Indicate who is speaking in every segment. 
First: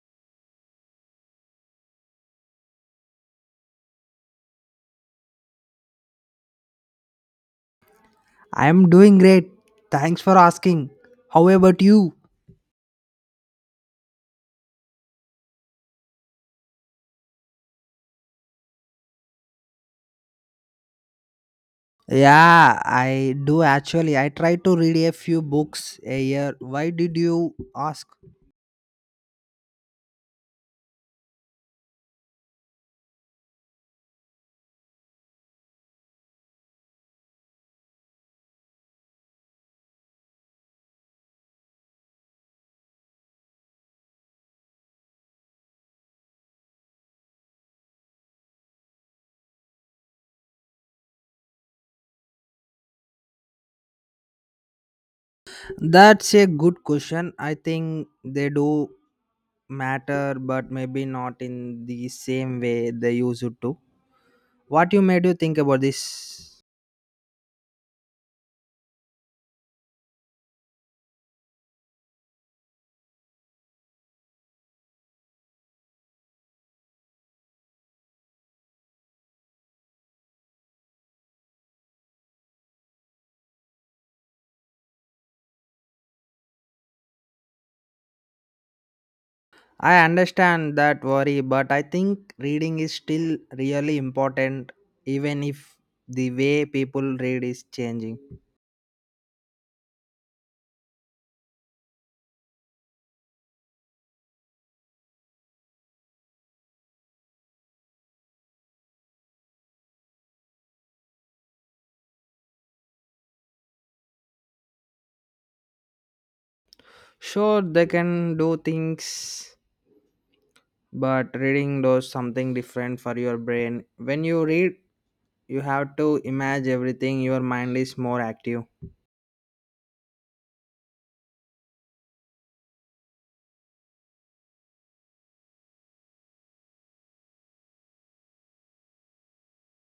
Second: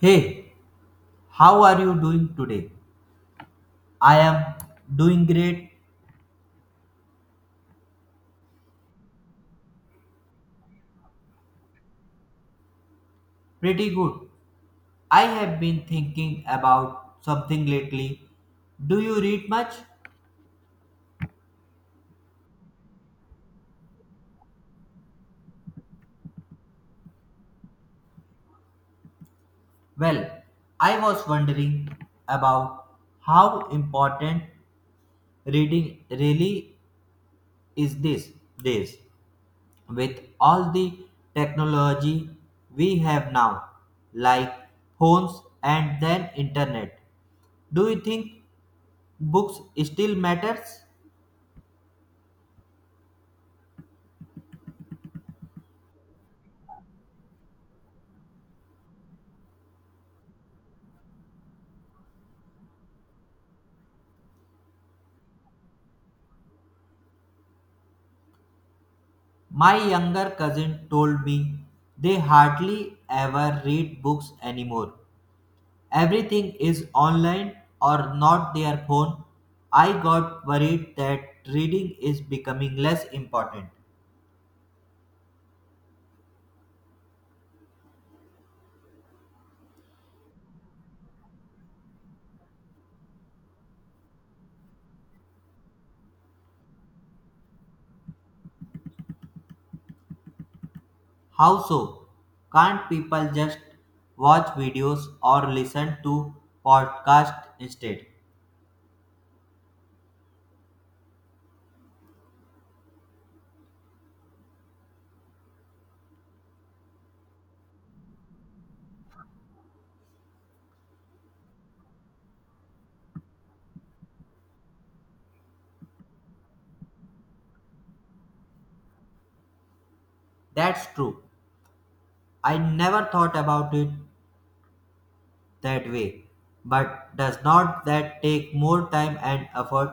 Speaker 1: Hey, how are you doing today? I am doing great,
Speaker 2: I am doing great. Thanks for asking. How about you?
Speaker 1: pretty good. I have been thinking about something lately. Do you read much?
Speaker 2: Yeah, I do actually. I try to read a few books a year. Why did you ask?
Speaker 1: Well, I was wondering about how important reading really is these days with all the technology we have now, like phones and then internet. Do you think books still matters?
Speaker 2: That's a good question. I think they do matter, but maybe not in the same way they used to. What you made you think about this?
Speaker 1: My younger cousin told me they hardly ever read books anymore. Everything is online or not their phone. I got worried that reading is becoming less important.
Speaker 2: I understand that worry, but I think reading is still really important, even if the way people read is changing.
Speaker 1: How so? Can't people just watch videos or listen to podcasts instead?
Speaker 2: Sure, they can do things, but reading does something different for your brain. When you read, you have to imagine everything, your mind is more active.
Speaker 1: That's true. I never thought about it that way. But does not that take more time and effort?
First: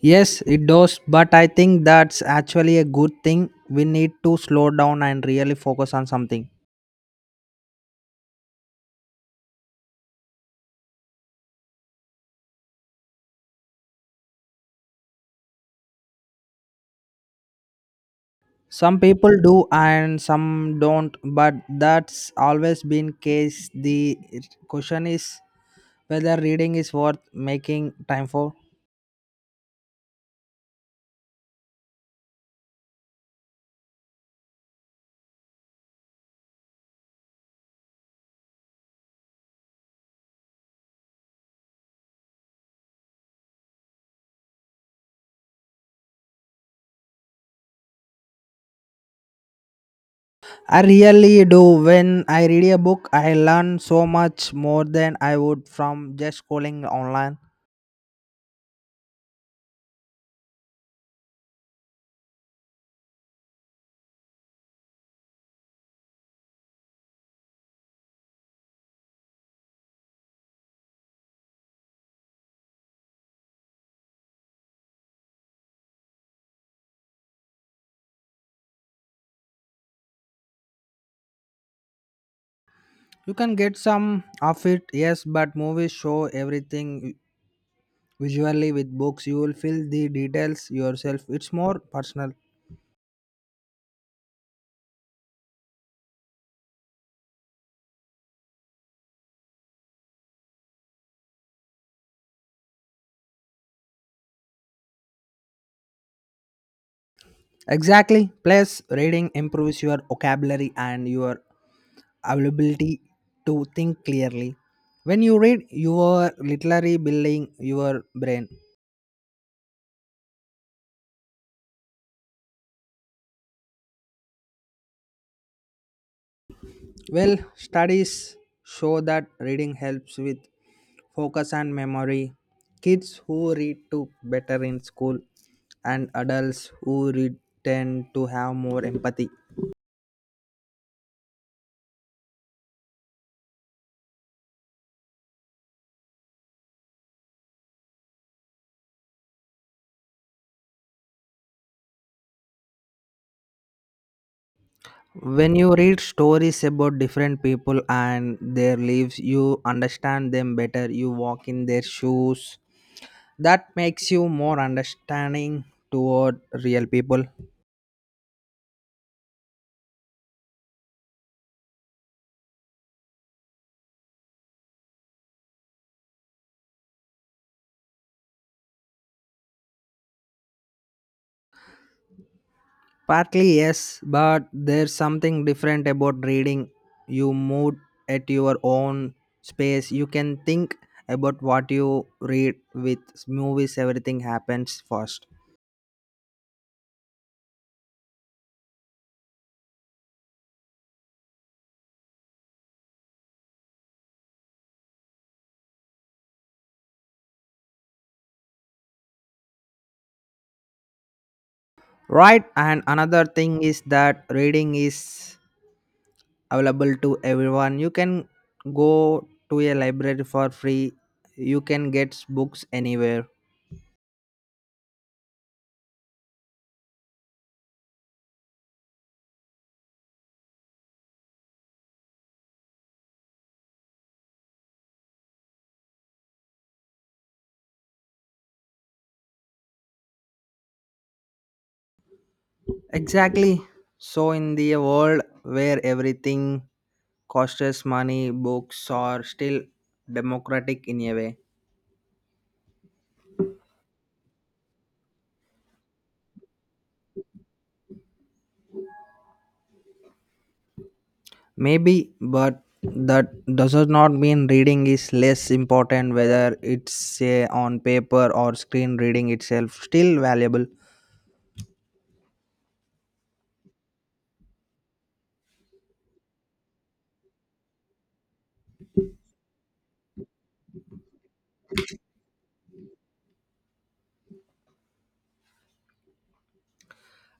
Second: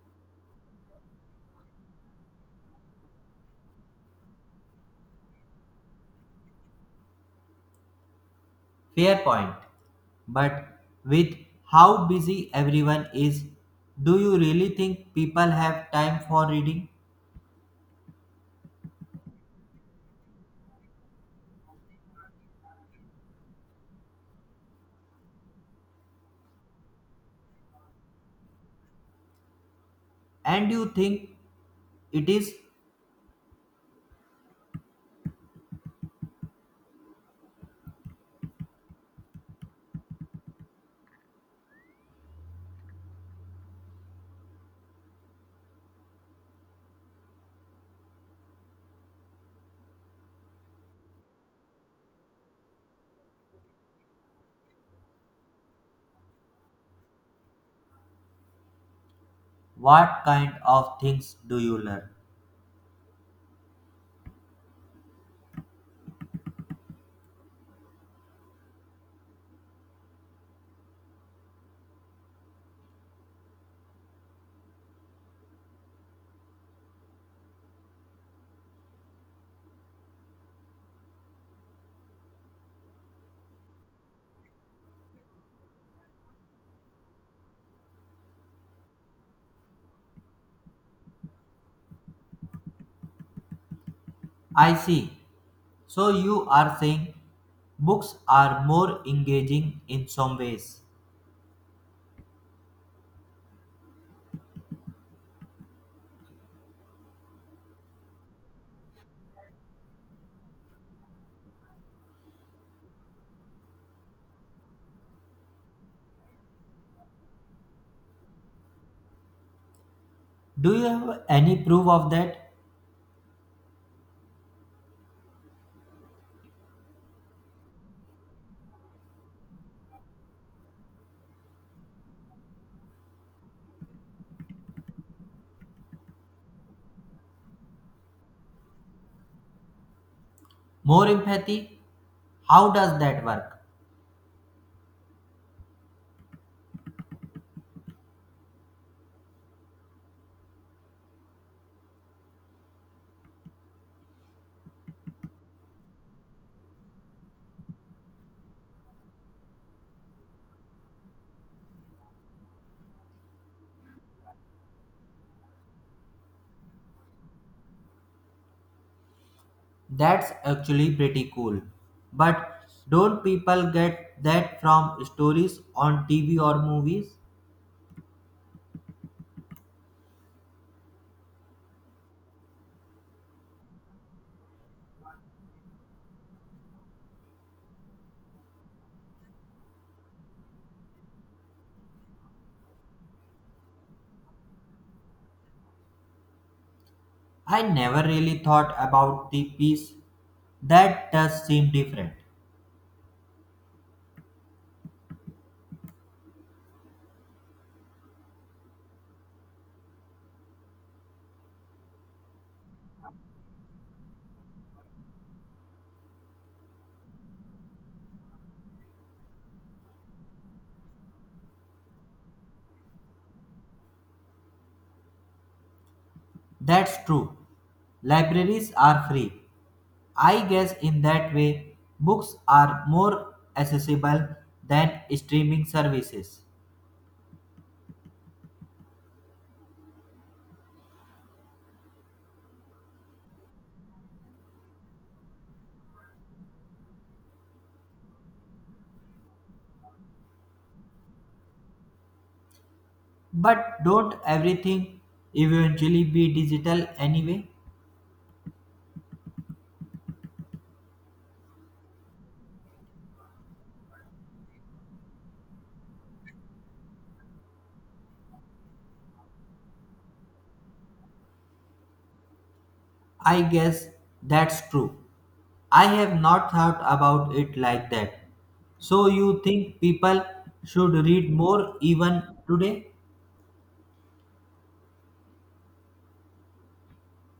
Speaker 2: Yes, it does, but I think that's actually a good thing. We need to slow down and really focus on something.
Speaker 1: Fair point. But with how busy everyone is, do you really think people have time for reading?
Speaker 2: Some people do and some don't, but that's always been case. The question is whether reading is worth making time for.
Speaker 1: And you think it is
Speaker 2: I really do. When I read a book, I learn so much more than I would from just scrolling online.
Speaker 1: what kind of things do you learn?
Speaker 2: You can get some of it, yes, but movies show everything visually. With books, you will feel the details yourself. It's more personal.
Speaker 1: I see. So you are saying books are more engaging in some ways.
Speaker 2: Exactly. Plus, reading improves your vocabulary and your availability to think clearly. When you read, you are literally building your brain.
Speaker 1: Do you have any proof of that?
Speaker 2: Well, studies show that reading helps with focus and memory. Kids who read do better in school, and adults who read tend to have more empathy.
Speaker 1: More empathy? How does that work?
Speaker 2: When you read stories about different people and their lives, you understand them better. You walk in their shoes. That makes you more understanding toward real people.
Speaker 1: That's actually pretty cool. But don't people get that from stories on TV or movies?
Speaker 2: Partly yes, but there's something different about reading. You move at your own space. You can think about what you read with movies, everything happens fast.
Speaker 1: I never really thought about the piece. That does seem different.
Speaker 2: Right, and another thing is that reading is available to everyone. You can go to a library for free, you can get books anywhere.
Speaker 1: That's true. Libraries are free. I guess in that way, books are more accessible than streaming services.
Speaker 2: Exactly. So, in the world where everything costs money, books are still democratic in a way.
Speaker 1: But don't everything eventually be digital anyway?
Speaker 2: Maybe, but that does not mean reading is less important whether it's say on paper or screen, reading itself still valuable.
Speaker 1: I guess that's true. I have not thought about it like that. So you think people should read more even today?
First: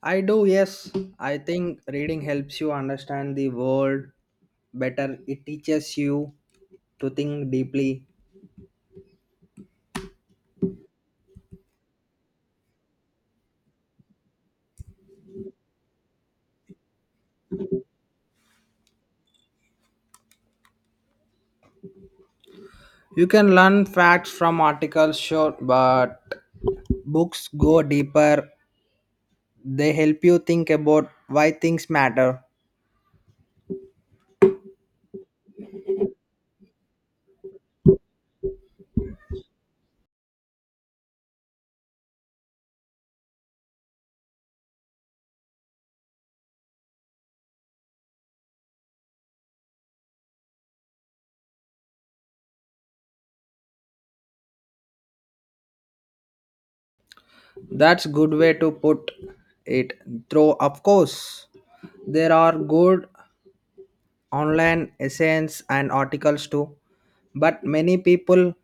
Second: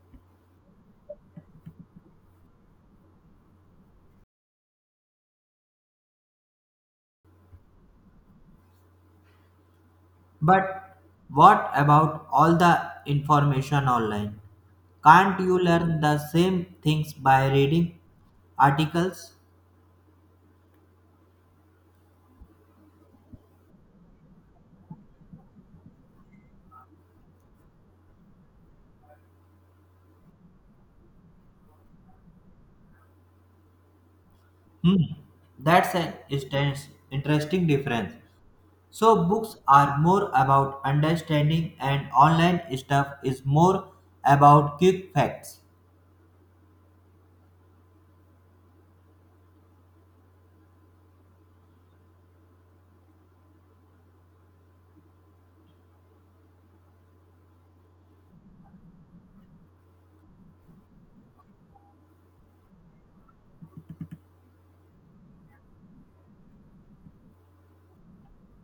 Speaker 2: I do, yes. I think reading helps you understand the world better. It teaches you to think deeply.
Speaker 1: But what about all the information online? Can't you learn the same things by reading articles?
Speaker 2: You can learn facts from articles, sure, but books go deeper. They help you think about why things matter.
Speaker 1: Hmm, that's an instance, interesting difference. So books are more about understanding and online stuff is more about quick facts.
Speaker 2: That's good way to put it. Though of course, there are good online essays and articles too, but many people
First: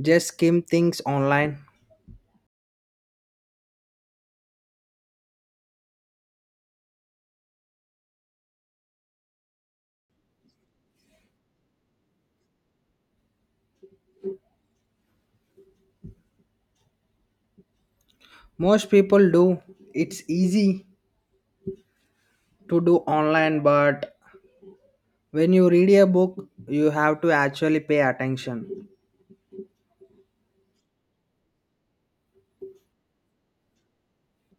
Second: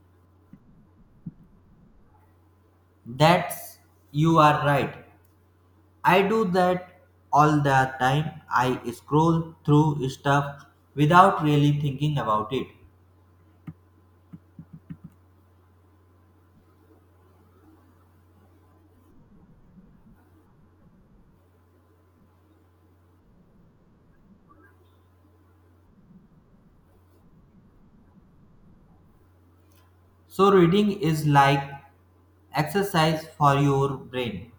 Speaker 2: just skim things online.
Speaker 1: That's you are right. I do that all the time. I scroll through stuff without really thinking about it.
Speaker 2: Most people do. It's easy to do online, but when you read a book, you have to actually pay attention.
Speaker 1: So reading is like exercise for your brain.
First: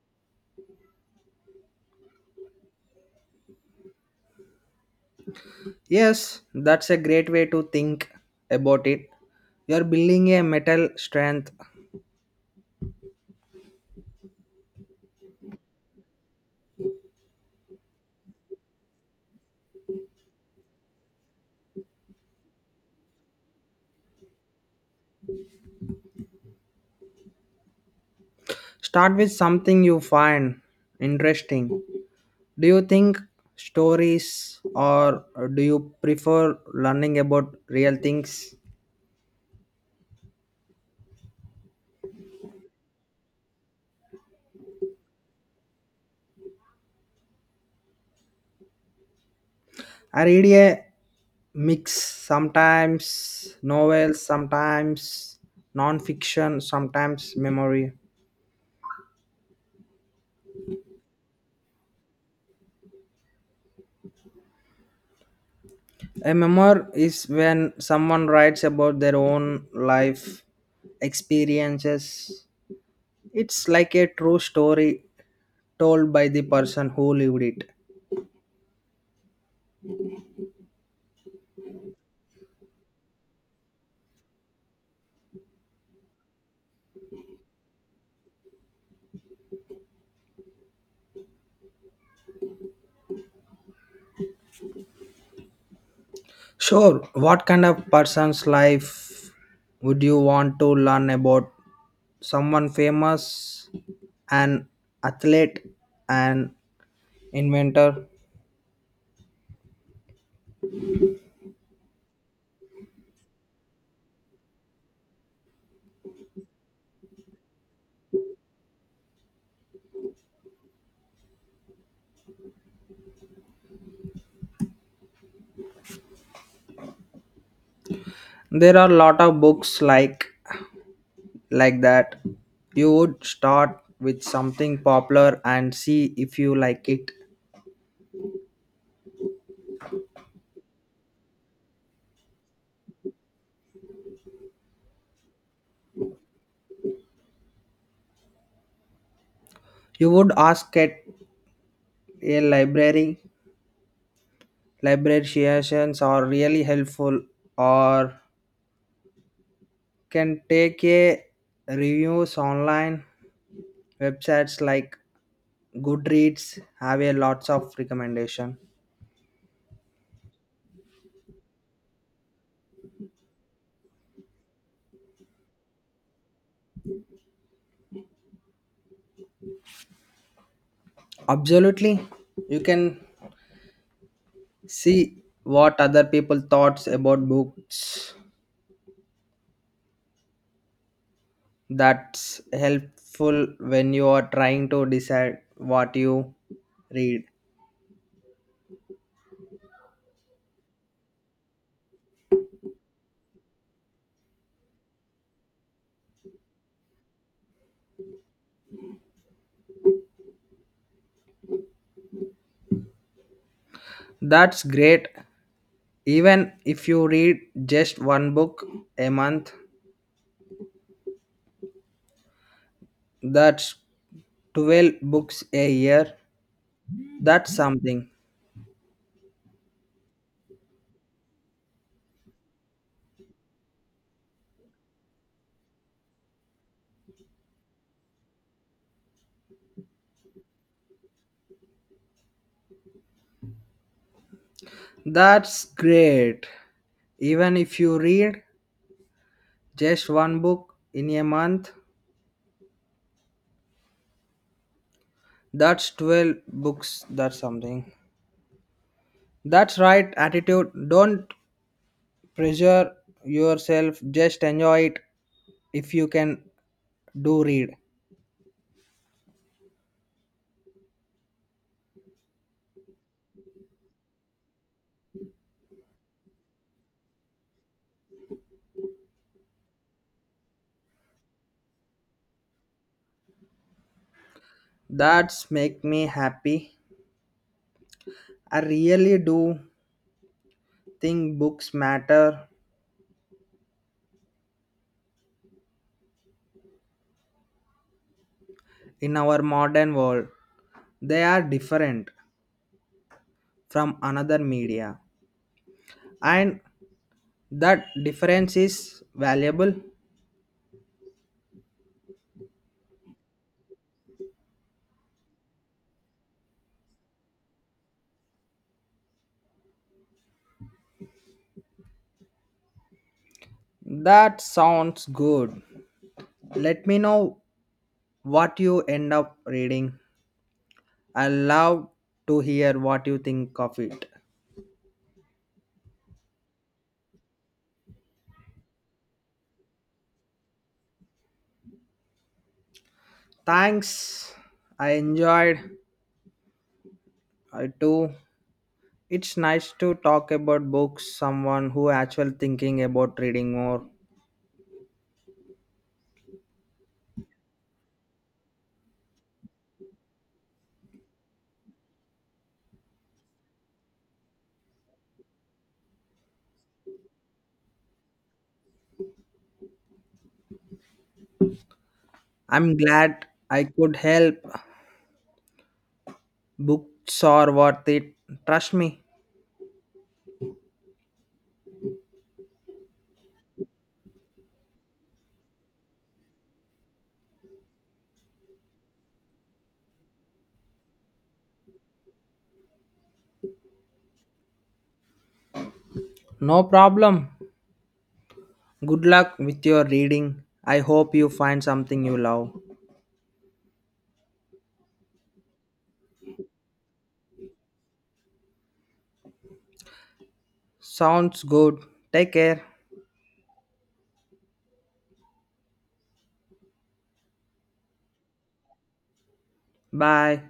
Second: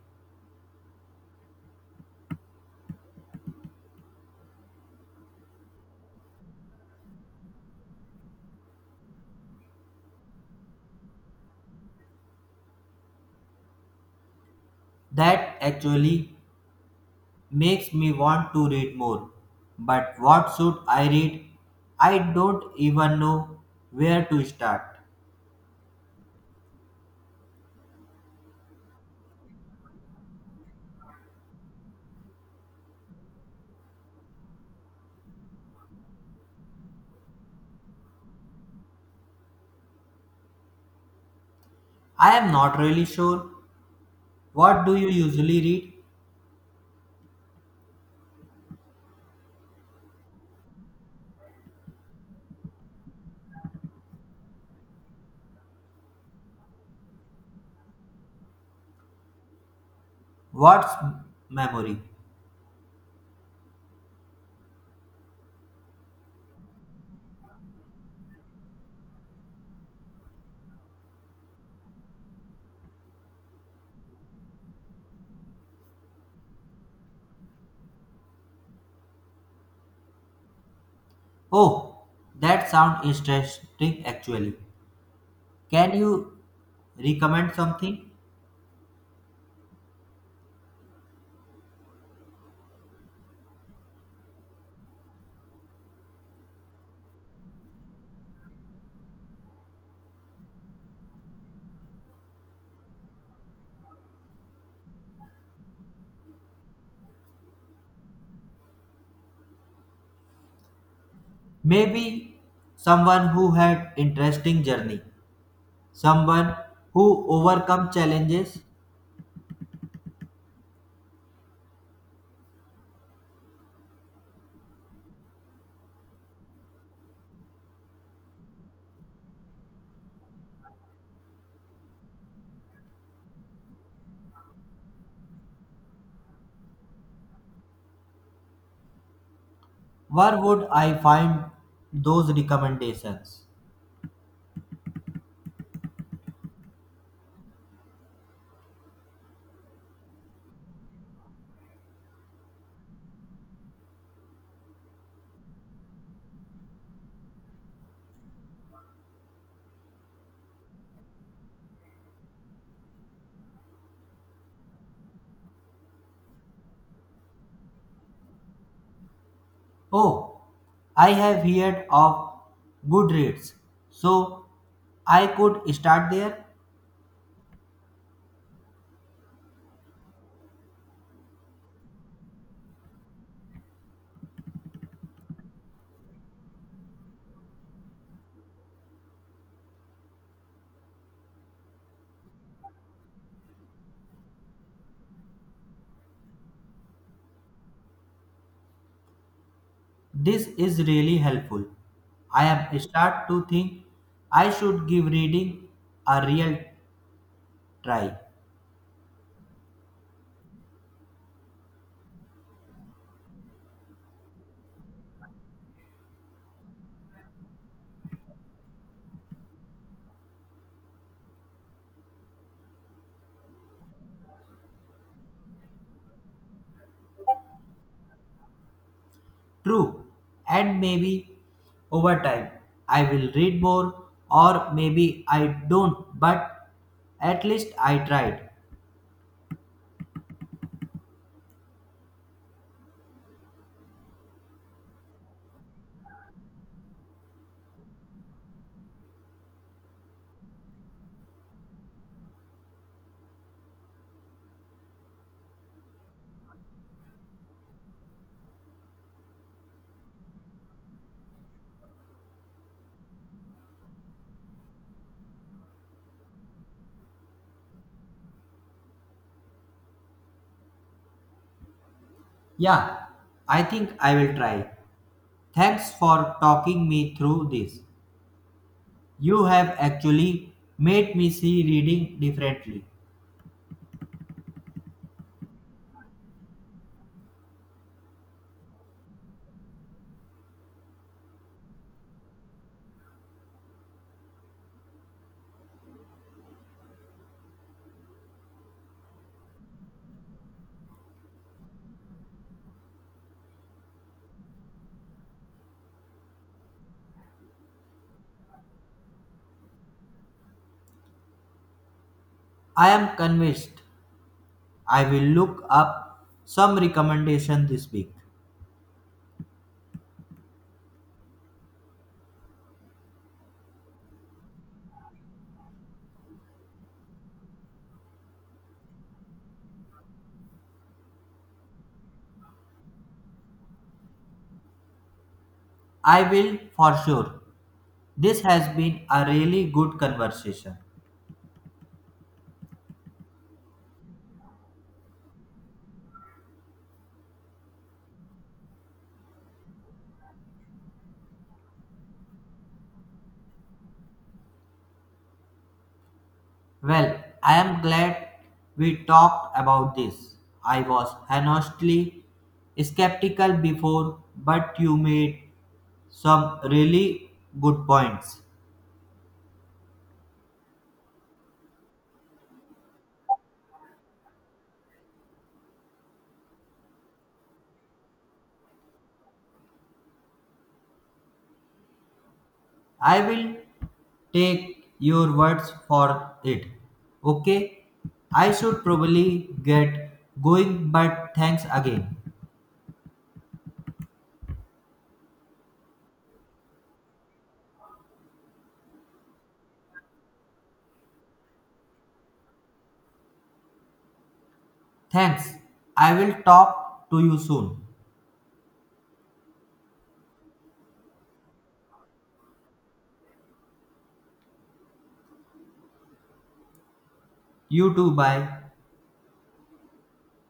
Speaker 2: Yes, that's a great way to think about it. You're building a mental strength.
Speaker 1: That actually makes me want to read more. But what should I read? I don't even know where to start.
Speaker 2: Start with something you find interesting. Do you think stories or do you prefer learning about real things?
Speaker 1: I am not really sure. What do you usually read?
Speaker 2: I read a mix, sometimes novels, sometimes non fiction, sometimes memoir.
Speaker 1: What's memory?
Speaker 2: A memoir is when someone writes about their own life experiences. It's like a true story told by the person who lived it.
Speaker 1: Oh, that sounds interesting actually. Can you recommend something?
Speaker 2: Sure, what kind of person's life would you want to learn about? Someone famous, an athlete, an inventor.
Speaker 1: Maybe someone who had interesting journey, someone who overcome challenges.
Speaker 2: There are a lot of books like that. You would start with something popular and see if you like it.
Speaker 1: Where would I find those recommendations?
Speaker 2: You would ask at a library. Librarians are really helpful, or can take a reviews online. Websites like Goodreads have a lots of recommendation.
Speaker 1: Oh, I have heard of Goodreads, so I could start there.
Speaker 2: Absolutely, you can see what other people thoughts about books. That's helpful when you are trying to decide what you read.
Speaker 1: This is really helpful. I am start to think I should give reading a real try.
Speaker 2: That's great. Even if you read just one book a month, that's 12 books a year. That's something.
Speaker 1: True. And maybe over time I will read more, or maybe I don't, but at least I tried.
Speaker 2: That's great. Even if you read just one book in a month? That's 12 books. That's something. That's right attitude. Don't pressure yourself. Just enjoy it if you can do read.
Speaker 1: Yeah, I think I will try. Thanks for talking me through this. You have actually made me see reading differently.
Speaker 2: That's make me happy. I really do think books matter in our modern world. They are different from another media, and that difference is valuable.
Speaker 1: I am convinced I will look up some recommendation this week.
Speaker 2: That sounds good. Let me know what you end up reading. I love to hear what you think of it.
Speaker 1: I will for sure. This has been a really good conversation.
Speaker 2: Thanks. I enjoyed it too. It's nice to talk about books someone who actually thinking about reading more.
Speaker 1: Well, I am glad we talked about this. I was honestly skeptical before, but you made some really good points.
Speaker 2: I'm glad I could help. Books are worth it. Trust me.
Speaker 1: I will take your words for it. Okay? I should probably get going, but thanks again.
Speaker 2: No problem. Good luck with your reading. I hope you find something you love.
Speaker 1: Thanks. I will talk to you soon.
Speaker 2: Sounds good. Take care.
Speaker 1: You too. Bye.
Speaker 2: Bye.